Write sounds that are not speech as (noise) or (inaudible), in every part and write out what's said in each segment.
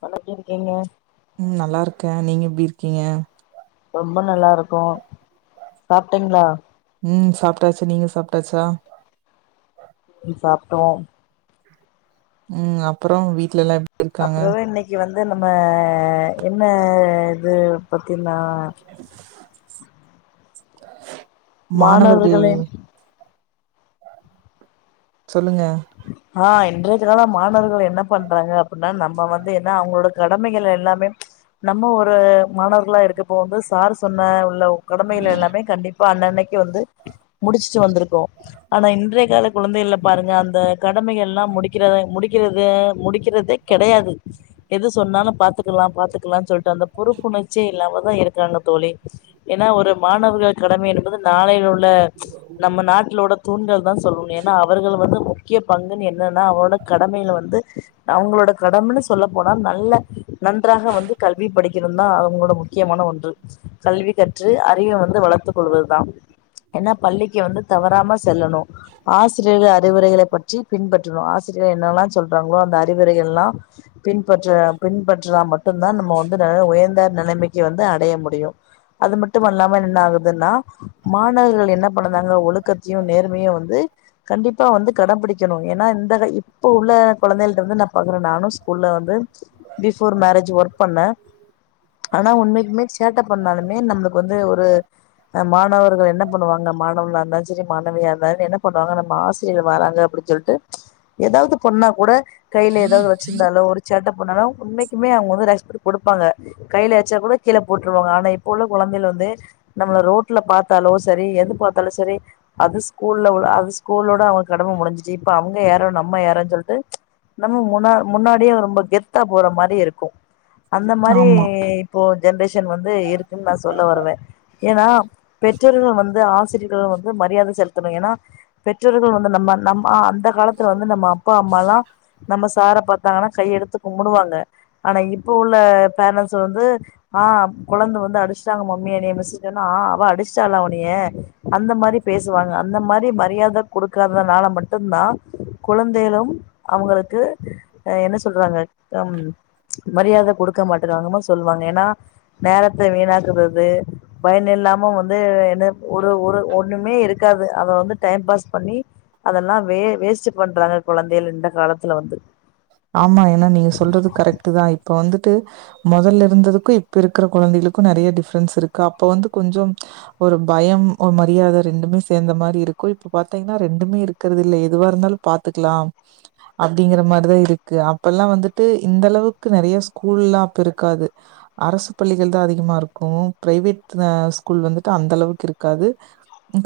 Hello எப்டி இருக்கீங்க ஆ நீங்க எப்டி இருக்கீங்க ரொம்ப நல்லா இருக்கோ சாப்ட்டீங்களா ம் சாப்டாச்சு நீங்க சாப்டாச்சா ம் சாப்ட்டோ ம் அப்புறொ வீட்லெல்லா எப் அப்றொ இன்னக்கி வந்து நம்ம என்ன இது தின்னா (inaudible) மாணவர்கள் மாணவர்களின் சொல்லுங்க ஆ இன்றைகென்னனா மாணவர்கள் என்ன பண்றாங்க அப்புட்னா நம்ம வந்து என்ன அவுங்களோட கடமைகள் எல்லாமே நம்ம ஒரு மாணவர்களா இருக்கப்போ வந்து சார் சொன்ன உள்ள கடமயில் எல்லாமே கண்டிப் பா அன்னன்னக்கி வந்து முடுச்ட்டு வந்துருப் போ ஆனா இன்றைய கால குழந்தைகள்ல பாருங்க அந்த கடமைகல்லா முடிக்கிறத முடிக்கிறத முடிக் கிறதே கெடையாது எது சொன்னாலு பாத்துக்கலா பாத்துக்கலான் சொல்லிட்டு அந்த பொறுப்புணர்ச்சியே இல்லாமதா இருக்காங்க தோழி என்னா ஒரு மாணவர்கள் கடமை என்பது நாளை உள்ள நம்ம நாட்லோட தூண்கள் தா சொல்லணு ஏன்னா அவர்கள் வந்து மு க்கிய பங்குன் என்னனா அவனோட கடமையில வந்து அவுங்களோட கடமன்னு சொல்ல போனா நல்லா நன்றாக வந்து கல்வி படிக்கணுன் தா அவுங்களோட முக்கியமான ஒன்று கல்வி கற்று அறிவ வந்து வளர்த்துக் கொள்வதுதா என்னா பள்ளிக்கு வந்து தவறாம செல்லணு ஆசிரியர்கள் அறிவுரைகளை பற்றி பின்பற்றணு ஆசிரியர்கள் என்னெல்லா சொல்றாங்களோ அந்த அறிவுரைகள்லா பின்பற்ற பின்பற்றுனா மட்டுந்தா நம்ம வந்து நல்ல உயர்ந்த நெலமைக்கு வந்து அடைய முடியு அது மட்டுமல்லாம என்னென்ன ஆகுதுன்னா மாணவர்கள் என்ன பண்ண னாங்க ஒழுக்கத்தியு நேர்மையு வந்து கண்டிப்பா வந்து கடபிடிக்கனு ஏன்னா இந்தக இப்ப உள்ள கொழந்தகள்ட வந்து நா பாக்குற நானு ஸகூல்ல வந்து பிஃபோர் மேரஜு ஒர்க் பண்ண ஆனா உண்மைக்குமே சேட்ட பண்ணாலுமே நம்ளுக்கு வந்து ஒரு மாணவர்கள் என்ன பண்ணுவாங்க மாணவர்களாந்தா செரி மாணவியா இருந்தாலு என்னு பண்ணுவாங்க நம்ம ஆசிரியர்கள் வராங்க அப்புடி சொல்ட்டு எதாவ்து பண்ணா கூட கைல எதாவ்து வச்சுந்தாலொ ஒருச்சடப் பண்ணாலு உண்மைக்குமே அவுங்க வந்து ரெஸ்பெக்டு குடுப்பாங்க கைலெ வச்சா கூட கீழ போட்ருவாங்க ஆனா இப்ப உள்ள கொழந்தைள் வந்து நம்ள ரோட்ல பாத்தாலோ சரி எது பாத்தாலு சரி அது ஸ்கூல்ல உள் அது ஸ்கூலோட அவ சொல்ட்டு நம்ம முன்னா முன்னாடியே ரொம்ப கெத்தா போற மாரி இருக்கு அந்த மாரி ஆமா இப்போ ஜென்ரேஷன் வந்து இருக்குன் நா சொல்ல வருவே ஏனா பெற்றோர்கள் வந்து ஆசிரியர்கள் வந்து மரியாத செலுத்தணு ஏன்னா பெற்றோர்கள் வ ந்த நம்ம நம்மா அந்த காலத்துல வந்து நம்ம அப்பா அம்மால்லா நம்ம சார பாத்தாங்கனா கையெடுத்து கும்புடுவாங்க ஆனா இப்ப உள்ள பேரன்ட்ஸ் வந்து ஆ கொழந்த வந்து அடுச்ட்டாங்க மம்மி எனய மிஸ்ஸுன் சொன்னா அவ அடுச்ட்டாளா ஒன்னய அந்த மாரி பேசுவாங்க அந்த மாரி மரியாத குடு க்காதனால மட்டுந்தா குழந்தைளும் அவுங்களுக்கு என்ன சொல்றாங்க அம் மரியாத குடுக்க மாட்டிறாங்கனு சொல்வாங்க எனா நேரத்த வீணாக்குறது பயனில்லாம வந்து என்ன ஒரு ஒரு ஒன்னுமே இருக்காது அத வந்து டைம் பாஸ் பண்ணி அதெல்லா வே வேஸ்ட்டு பண்றாங்க கொழந்தைல இந்த காலத்துல வந்து ஆமா ஏனா நீங்க சொல்றது கரெக்ட்டு தா இப்ப வந்துட்டு மொதல்ல இருந்ததுக்கு இப்ப இருக்குற கொழந்தைகளுக்கு நெறைய டிஃப்ரென்ஸ் இருக்கு அப்ப வந்து கொஞ்சம் ஒரு பயம் ஒரு மரியாத ரெண்டுமே சேந்த மாரி இருக்கு இப்ப பாத்தீங்னா ரெண்டுமே இருக்குறதில்ல எதுவா இருந்தாலு பாத்துக்லாம் அப்டிங்கிற மாரிதா இரு ருக்கு அப்பல்லா வந்துட்டு இந்தளவுக்கு நெறைய ஸ்கூல்லா அப்பருக்காது அரசு பள்ளிகள் தா அதிகமா இருக்கு பிரைவேட் ர ஸ்கூல் வந்துட்டு அந்த அளவுக்கு இருக்காது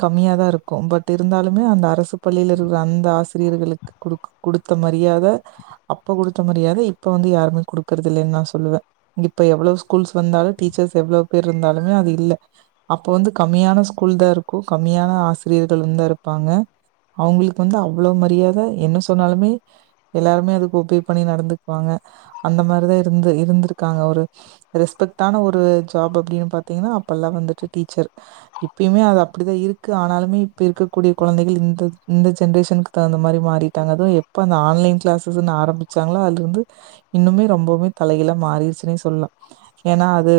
கம்மியாதா இருக்கு பட் இருந்தாலுமே அந்த அரசு பள்ளில இருக்ற அந்த ஆசிரியர்களுக்கு குடுக் குடுத்த மரியாத அப்ப குடுத்த மரியா இப்ப வந்து யாருமே குடுக்குறதில்லைன் நா சொல்லுவே இப்ப எவ்வளொ ஸ்கூல்ஸ் வந்தாலு டீச்சர்ஸ் எவ்ளோ பேர்ருந்தாலுமே அது இல்ல அப்ப வந்து கம்மியான ஸ்கூல் தா இருக்கு கம்மியான ஆசிரியர்களுந்தா இருப்பாங்க அவுங்களுக்கு வந்து அவ்ளொ மரியாத என்ன சொன்னாலுமே எல்லாருமே அது ஒபே பண்ணி நடந்துக்வாங்க அந்த மாரிதா இருந்து இருந்துருக்காங்க ஒரு ரெஸ்பெக்டான ஒரு ஜாப் அப்டினு பாத்தீங்கனா அப்பல்லா வந்துட்டு டீச்சர் இப்பயுமே அது அப்டிதா இருக்கு ஆனாலுமே இப்ப இருக்கக்கூடிய கொழந்தைகள் இந்த இந்த ஜென்ரேஷனுக்கு தகுந்த மாரி மாறிட்டாங்க அது எப்ப ஆன்லைன் க்ளாஸஸுன் ஆரம் ஆரம்பிசாங்களோ அலிருந்து இன்னுமே ரொம்பவுமே தலைகீழா மாரிருச்சுனே சொல்லா ஏனா அது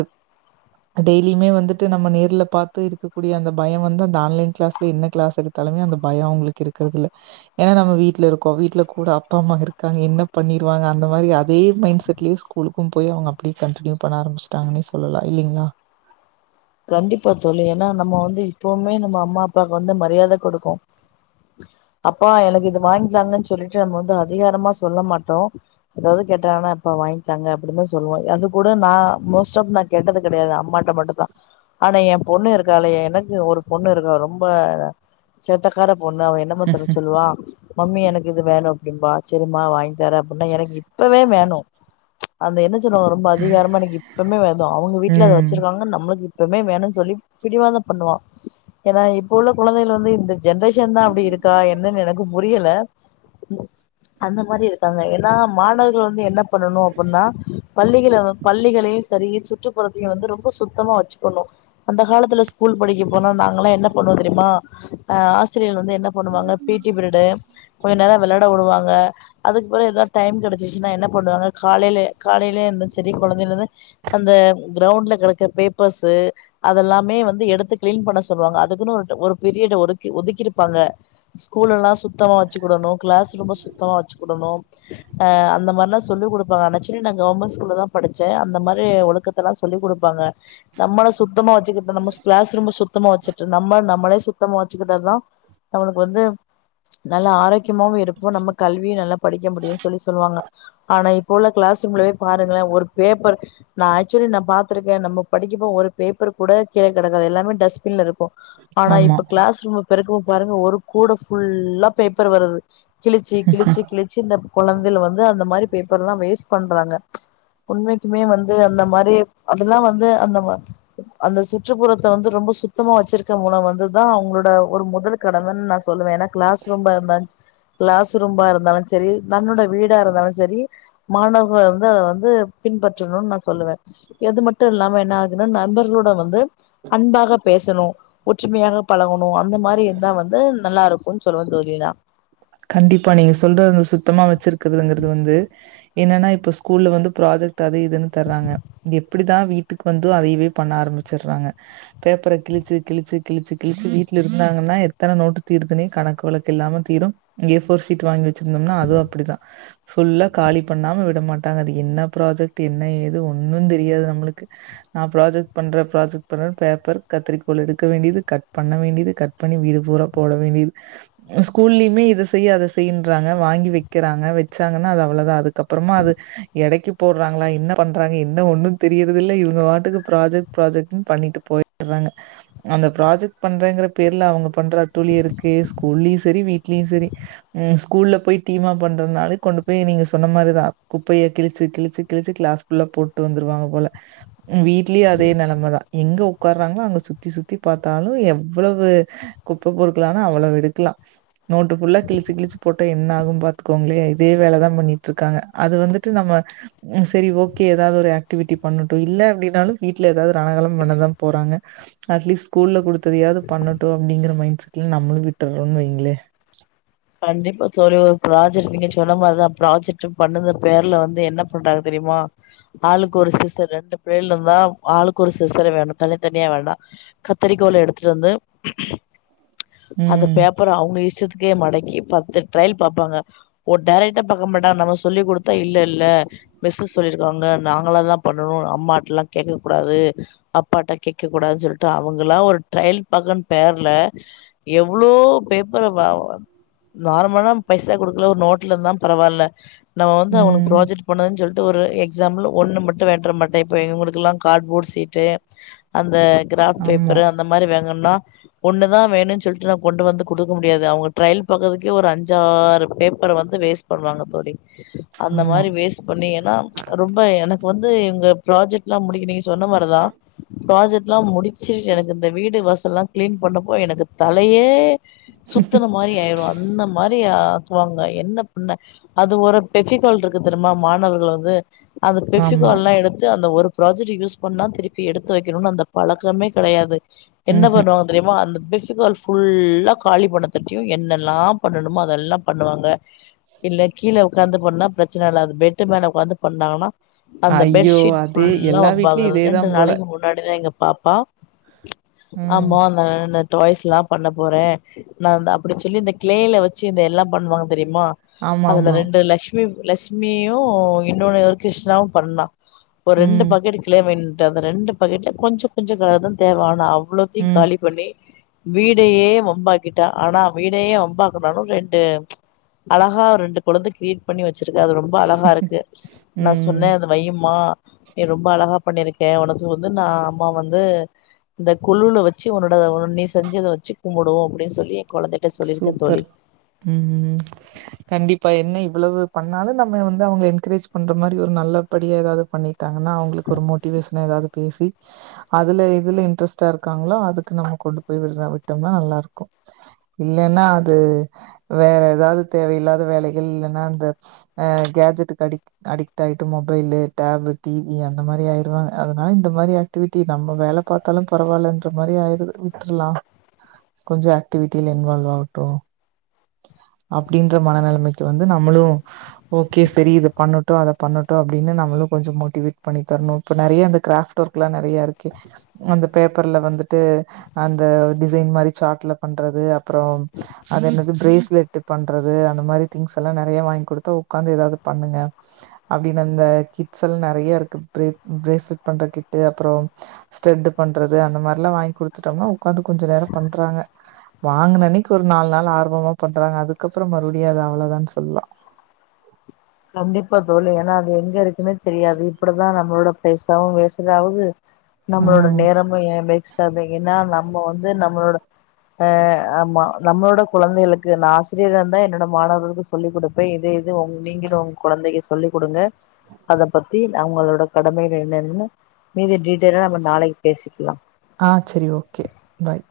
டெய்லியுமே வந்துட்டு நம்ம நேர்ல பாத்து இருக்கக்கூடிய அந்த பயம் வந்து அந்த ஆன்லைன் க்ளாஸ்ல என்ன கிளாஸ் எடுத்தாலுமே அந்த பயம் அவங்களுக்கு இருக்கறதுல்ல ஏனா நம்ம வீட்ல இருக்கோம் வீட்டுல கூட அப்பா அம்மா இருக்காங்க என்ன பண்ணிருவாங்க அந்த மாரி அதே மைண்ட் செட்லயே ஸ்கூலுக்கும் போய் அவங்க அப்டியே கண்டினியூ பண்ண ஆரம்பிச்சிட்டாங்கனே சொல்லலா இல்லிங்ளா கண்டிப்பா தோழி ஏனா நம்ம வந்து இப்பவுமே நம்ம அம்மா அப்பாக்கு வந்து மரியாத கொடுக்கும் அப்பா எனக்கு இது வாங்கித்தாங்கன் சொல்லிட்டு நம்ம வந்து அதிகாரமா சொல்ல மாட்டோம் எதாவது கேட்டாங்னா எப்பா வாங்கித்தாங்க அப்படின்னதான் சொல்லுவோம் அது கூட நா மோஸ்ட் ஆஃப் நா கேட்டது கெடையாது அம்மாட்ட மட்டு தா என் பொண்ணு இருக்க எனக்கு ஒரு பொண்ணு இருக்கா ரொம்ப சேட்டக்கார பொண்ணு அவ என்னமாத்தனு சொல்லுவா மம்மி எனக்கு இது வேணும் அப்டிம்பா சேரிமா வாங்கி தரே அப்புன்னா எனக்கு இப்பவே வேணு அந்த என்ன (unintelligible) ரொம்ப அதிகாரமா எனக்கு இப்பமே வேதம் அவங்க வீட்டுல அத ம். வச்சிருக்காங்க நம்மளுக்கு எப்பவுமே வேணுனு சொல்லி பிடிவாத பண்ணுவா ஏனா இப்போ உள்ள கொழந்தைகள் வந்து இந்த ஜென்ரேஷன் தான் அப்படி இருக்கா என்னன்னு எனக்கு முரியல அந்த மாரி இருக்காங்க ஏன்னா மாணவர்கள் வந்து என்ன பண்ணணு அப்படின்னா பள்ளிகளை பள்ளிகளையும் சேரி சுற்றுப்புறத்தையும் வந்து ரொம்ப சுத்தமா வச்சு க்கணு அந்த காலத்துல ஸ்கூல் படிக்க போனா நாங்கல்லா என்ன பண்ணுவோ தெரியுமா ஆ ஆசிரியர் வந்து என்ன பண்ணுவாங்க பீ ட்டி பிரிடு கொஞ்ச நேர விளையாட் விடுவாங்க அதுக்குப்புறம் ஏதோது டைம் கிடைச்சிச்சுனா என்ன பண்ணுவாங்க காலையில காலையில இருந்த சேரி கொழந்தையிலந்து அந்த கிரௌண்ட்ல கிடக்க பேப் பர்ஸ் அது எல்லாமே வந்து எடுத்து கிளீன் பண்ண சொல்லுவாங்க அதுக்குன்னு ஒரு ஒரு பீரியட ஒதுக்கி ஒதுக்கிருப்பாங்க ஸ்கூல்ல எல்லாம் சுத்தமா வச்சுடணும் கிளாஸ் ரூம்ப சுத்தமா வச்சுடணும் அ அந்த மாரில்லாம் சொல்லி குடுப்பாங்க ஆனாச்சன்னி நாங்க கவர்மெண்ட் ஸ்கூல்லதான் படிச்சேன் அந்த மாரி ஒழுக்கத்த எல்லாம் சொல்லிக் கொடுப்பாங்க நம்மள சுத் சுத்தமா வச்சுக்கி நம்ம கிளாஸ் ரூம சுத்தமா வச்சுட்டு நம்ம நம்மளே சுத்தமா வச்சுக்கிட்ட தான் நம்மளுக்கு வந்து நல்ல ஆரோக்கியமாவும் இருப்போம் நம்ம கல்வியும் நல்லா படிக்க முடியும்னு சொல்லி சொல்லுவாங்க ஆனா இப்போ உள்ள கிளாஸ் ரூம்லவே பாருங்களேன் ஒரு பேப்பர் நா ஆக்சுவலி நா பா்த்திருக்கேன் நம்ம படிக்கப்போ ஒரு பேப்பர் கூட கீழே கெடக்காது எல்லாமே டஸ்பின்ல இருக்கு ஆனா ஆமா. இப்ப கிளாஸ் ரூம பெருக்குவோ பாருங்க ஒரு கூட ஃபுல்லா பேப்பர் வருது கிழிச்சி கிழச்சி கிழிச்சி இந்த கொழந்தள் வந்து அந்த மாரி பேப்பர்லாம் வேஸ்ட் பண்றாங்க உண்மைக்குமே வந்து அந்த மாரி அதெலா வந் து அந்த மாரி அந்த சுற்றுப்புறத்த வந்து ரொம்ப சுத்தமா வச்சிருக்க மூலம் வந்துதான் அவங்களோட ஒரு முதல் கடமன்னு நா சொல்லுவே ஏன்னா கிளாஸ் ரூம்ப இருந்தாச்சு கிளாஸ் ரூம்பா இருந்தாலும் சேரி தன்னோட வீடா இருந்தாலு சேரி மாணவர்கள் வந்து அத வந்து பின்பற்றணும்னு நா சொல்லுவேன் எது மட் டும் இல்லாம என்னகு நண்பர்களோட வந்து அன்பாக பேசணும் ஒற்றுமையாக பழகணு அந்த மாரி இருந்த வந்து நல்லா இருக்கும்னு சொல்லுவ தோழி நா கண்டிப்பா நீங்க சொல்றது வந்து சுத்தமா வச்சிருக்குதுங்குறது வந்து என்னன்னா இப்ப ஸ்கூல்ல வந்து ப்ராஜெக்ட் து அது இதுன்னு தராங்க எப்படி தான் வீட்டுக்கு வந்து அதையவே பண்ண ஆரம்பிச்சடுறாங்க பேப்பர கிழிச்சு கிழிச்சு கிழச்சு கிழிச்சு வீட்டுல இருந்தாங்கன்னா எத்தன நோட்டு தீர்துனே கணக்கு வழக்கு இல்லாம தீரும் இங் ஏ போர் சீட் வாங்கி வச் வச்சிருந்தோம்னா அதுவு அப்டிதா ஃபுல்லா காலி பண்ணாம விட மாட்டாங்க அது என்ன ப்ராஜெக்ட் என்ன ஏது ஒன்னு தெரியாது நம்மளுக்கு நா ப்ராஜெக்ட் பண்ற ப்ராஜெக்ட் பண்றேன்னு பேப்பர் கத்திரிக்கோல் எடுக்க வேண்டியது கட் பண்ண வேண்டியது கட் பண்ணி வீடு பூரா போட வேண்டியது ஸ்கூல்லியுமே இது ஸ் செய் அத‌ செய்யின்றாங்க வாங்கி வக்கிறாங்க வச்சாங்கன்னா அது அவ்வளதா அதுக்கப்பறமா அது எடைக்கு போட்றாங்களா என்ன பண்றாங்க என்ன ஒன்னு தெரியிறதுல்ல இவங்க பாட்டுக்கு ப்ராஜெக்ட் ப்ராஜெக்ட பண்ணிட்டு போயிற்றாங்க அந்த ப்ராஜெக்ட் பண்றங்கிற பேருல அவங்க பண்ற அட்டூலியொ இருக்கே ஸ்கூல்லயு சரி வீட்லயு சரி ம் ஸ்கூல்ல போய் டீமா பண்றதுனால கொண்டு போய் நீங்க சொன்ன மாதிரிதா குப்பைய கிலிச்சு கிலிச்சு கிலிச்சு கிளாஸ் புஃல்லா போட்டு வந்துருவாங்க போல ம் வீட்லயே அதே நெலமதா எங்க உக்காற்றாங்களோ அங்க சுத்தி சுத்தி பாத்தாலு எவ்வளவு குப்ப பொருக்கலானா அவ்வளவு எடுக்கலா நோட்டு ஃபுல்லா கிலிச்சு கிழிச்சி போட்டா என்ன ஆகு பாத்துக்கோங்களே இதே வேலதா பண்ணிட்ருக்காங்க அத வந்துட்டு நம்ம சரி ஓகே ஏதாவது ஒரு ஆக்டிவிட்டி பண்ணட்டு இல்ல அப்டின்னாலு வீட்ல ஏதாவது ரனகலொ பண்ணதா போறாங்க அட்லீஸ்ட் ஸ்கூல்ல குடுத்ததையாவது பண்ணட்டு அப்டிங்கிற மைண்ட் செட்ல நம்மளு விட்டுறோன்னு வைங்ளே கண்டிப்பா தோலி ஒரு ப்ராஜெக்ட் நீங்க சொன்ன மாரிதா ப்ராஜெக்ட்டு பண்ணுத பேர்ல வந்து என்ன பண்றாங்க தெரியுமா ஆளுக்கு ஒரு சிசர் ரெண்டு பிள்ளைலு வா ஆளுக்கு ஒரு சிசரு வேணு தனித்தனியா வேண்டா கத்தரிக்கோல் எடுத்துட்டு வந்து அந்த ம். பேப்பர அவுங்க இஷ்ட்டத்துக் கே மடைக் க்கி பத்து ட்ரைல் பாப்பாங்க ஒரு டைரக்டா பாக்க மாட்டாங்க நம்ம சொல்லிக் குடுத்தா இல்ல இல்ல மிஸ்ஸு சொல்லிருக்காங்க நாங்களா தா பண்ணனு அம்மாட்டல்லா கேக்கக் கூடாது அப்பாட்ட கேக்கக் கூடாதுன்னு சொல்ட்டு அவங்கலா ஒரு ட்ரையல் பாக்கோன்னு பேர்ல எவ்ளோ பேப்பர வாங் நார்மலா பைசா குடுக்கல ஒரு நோட்ல இருந்தா பரவால்ல நான்தா அவங்களுக் ம். ப்ராஜக்ட் பண்னுவேன் சொல் ஒரு எக்ஸாம்பிள் ஒண்ணு மட்டு வேண்டர மாட்டே இப்ப இவுங்களுக்குல்லா காட்போட் சீட்டு அந்த கிராஃப் ஆமா, பேப்பரு அந்த மாரி வேங்க ன்னா ஒண்ணு தா வேணுன் சொல்ட்டு நா கொண்டு வந்து குடுக்க முடியாது அவுங்க ட்ரைல் பாக்கற்துக்கே ஒரு அஞ்சாறு பேப் அப்புறொ வந்து வேஸ்ட் பண்ணுவாங்க தோலி அந்த ஆமா, மாரி வேஸ்ட் பண்ணி ஏன்னா ரொம்ப எனக் வந்து இங்க ப்ராஜெக்ட்லா முடிக்க நீங்க சொன்ன மாரிதா ப்ராஜெக்ட்லா முடிக் சே எனக்கு இந்த வீடு வச தெல்லா கிளீன் பண்ணப்போ எனக்கு தலையே சுத்துன மாரி ஆயிரு ந்த மாரி ஆக்குவாங்க என்ன பண்ண அது ஒரு பெக்கிகால்ருக்கு தெரிமா மாணவர்கள வந்து அந்த ஆமா. பெஃபிகாள்ளா எடுத்து அந்த ஒரு ப்ராஜெக்டுக்கு யூஸ் பண்ணா திருப்பி எடுத்து வக்கணுன்னு அந்த பழக்கமே கெடையாது என்ன ம்ஹ்ம். பண்ணுவாங்க தெரியுமா அந்த பெஷ் ஃபெவிகால் ஃபுல்லா காலி பண்ணதுட்டியு என்னன் ல்லா பண்ணணுமோ அதெல்லா பண்ணுவாங்க இல்ல கீல உக்காந்து பண்ணா பிரச்சன இல்ல அது பெட்டு மேல உக்‍காந்து பண்ணாங்கனா அந்த ஐயோ! பெட்ஷீட் அதே ஃபுல்லா எல்லா வீட்லயும் வம்பாகறது இதே ரெண்டு தான் போல. நாளைக்கு முன்னாடிதா எங்கப் பாப்பா ம். ஆமா ந நட் டாய்ஸ்லா பண்ண போறே நான்தா அப்படி சொல்லி இந்தக் கிளேல வச்சு இந்த எல்லா பண்ணுவாங்க தெரியுமா அதுல ஆமாமா. ரெண்டு லஷ்மி லக்ஷ்மியு இன்னொன்னு இருக்கு கிருஷ்ணாவு பண்ணா ஒரு ரெண்டு ம், பக்கெட்டு கிலோ மின் ட்டு அது ரெண்டு பாக்கெட்லயு கொஞ்சொ கொஞ்சொ தா தேவ ஆனா அவ் வ்ளோத்தையு ம். காலி பண்ணி வீடையே வம்பாக்கிட்டா ஆனா வீடையே வம் (unintelligible) அலகா ரெண்டு கொலந்தக் கிரீயேட் பண்ணி வச் வச்சிருக்கேன் அது ரொம்ப அழகா இருக்கு நா ம். சொன்னேன் அது வையுமா நீ ரொம்ப அழகா பண்ணிருக்க உனக்கு வந்து நா அம்மா வந்து இந்த கொலுல வச்சு உன்னோட நீ செஞ்சதை வச்சு கும்பிடுவோம் அப்டின்னு சொல்லி கொழந்தைட்ட சொல்லிரு சூப்பர். ம் கண்டிப்பா என்ன இவ்ளோ பண்ணாலும் நம்ம வந்து அவங்கள என்கரேஜ் பண்ற மாரி ஒரு நல்லபடியா ஏதாது பண்ணி வந்தாகன்னா அவங்களுக்கு ஒரு மோட்டிவேஷனா ஏதாது பேசி அதுல எதுல இன்ட்ரெஸ்ட்டா இருக்காங்களோ அதுக்கு நம்ம கொண்டு போய் விடுற விட்டோம்னா நல்லா இருக்கும் இல்லைன்னா அது வேற ஏதாது தேவையில்லாத வேலைகள் இல்லைன்னா அந்த அ கேஜெட்டுக்கு அடிக அடிக்ட் ஆயிட்டு மொபைல் டேப் டிவி அந்த மாரி ஆயிருவாங்க அதனால இந்த மாரி ஆக்டிவிட்டி நம்ம வேலை பாத்தாலும் பரவாயில்லன்ற மாரி ஆயிடுது விட்டுரலா கொஞ்ச ஆக்டிவிட் டில இன்வால்வ் ஆகட்டும் அப்டின்ற மனநிலைமைக்கு வந்து நம்மளும் ஓகே செரி இத பண்ணட்டும் அத பண்ணட்டும் அப்டின்னு நமளும் கொஞ்சம் மோட்டிவேட் பண்ணி தரணும் இப்ப நெறைய க்ராஃப்ட் ஒர்க் எல்லா நெறைய இருக்கு அந்த பேப்பர்ல வந்துட்டு அந்த டிசைன் மாரி சார்ட்ல பண் றது அப்றோ அது என்னது பிரேஸ்லெட் பண்றது அந்த மாரி திங்ஸ் எல்லா நிறைய வாங்கி குடுத்தா உக்காந்து ஏதாது பண்ணுங்க அப்டின்னு அந்த கிட்ஸ் எல்லா நிறைய இருக்கு பி பிரேஸ்லெட் பண்ற கிட்டு அப்றோம் ஸ்டட் பண்றது அந்த மாரி எல்லா வாங்கி குடுத்துட்டோம்னா உக்காந்து கொஞ்ச நேரம் பண்றாங்க வாங்கின அன்னைக்கு ஒரு நாலு நாள் ஆர்வமா பண்றாங்க அதுக்கப்றோ மறுபடியும் அது அவ்ளோ தா சொல்லாம் கண்டிப்பா தோழி ஏன்னா அது எங்க இரு க்குமே தெரியாது இப்டி தா நம்மளோட பைசாவும் வேஸ்ட் ஆவுது நம்மளோட ம் நேரமோ என் (unintelligible) (unintelligible) நம்ம வந்து நம்மளோட ஆ ஆமா நம்மளோட கொழந்தைகளுக்கு நா ஆசிரியரா இருந்தா என்னோட மாணவர்களுக்கு சொல்லிக் குடுப்பேன் இத இது உங்க நீங்க அப்றோ உங்க குழந்தைக்கு சொல்லி் குடுங்க அத பத்தி அவங்களோட கடமைகள் என்னென்னு மீதி டீட்டயிலா நம்ம நாளைக்கு பேசிக்கலாம் ஆ சரி ஓகே பாய்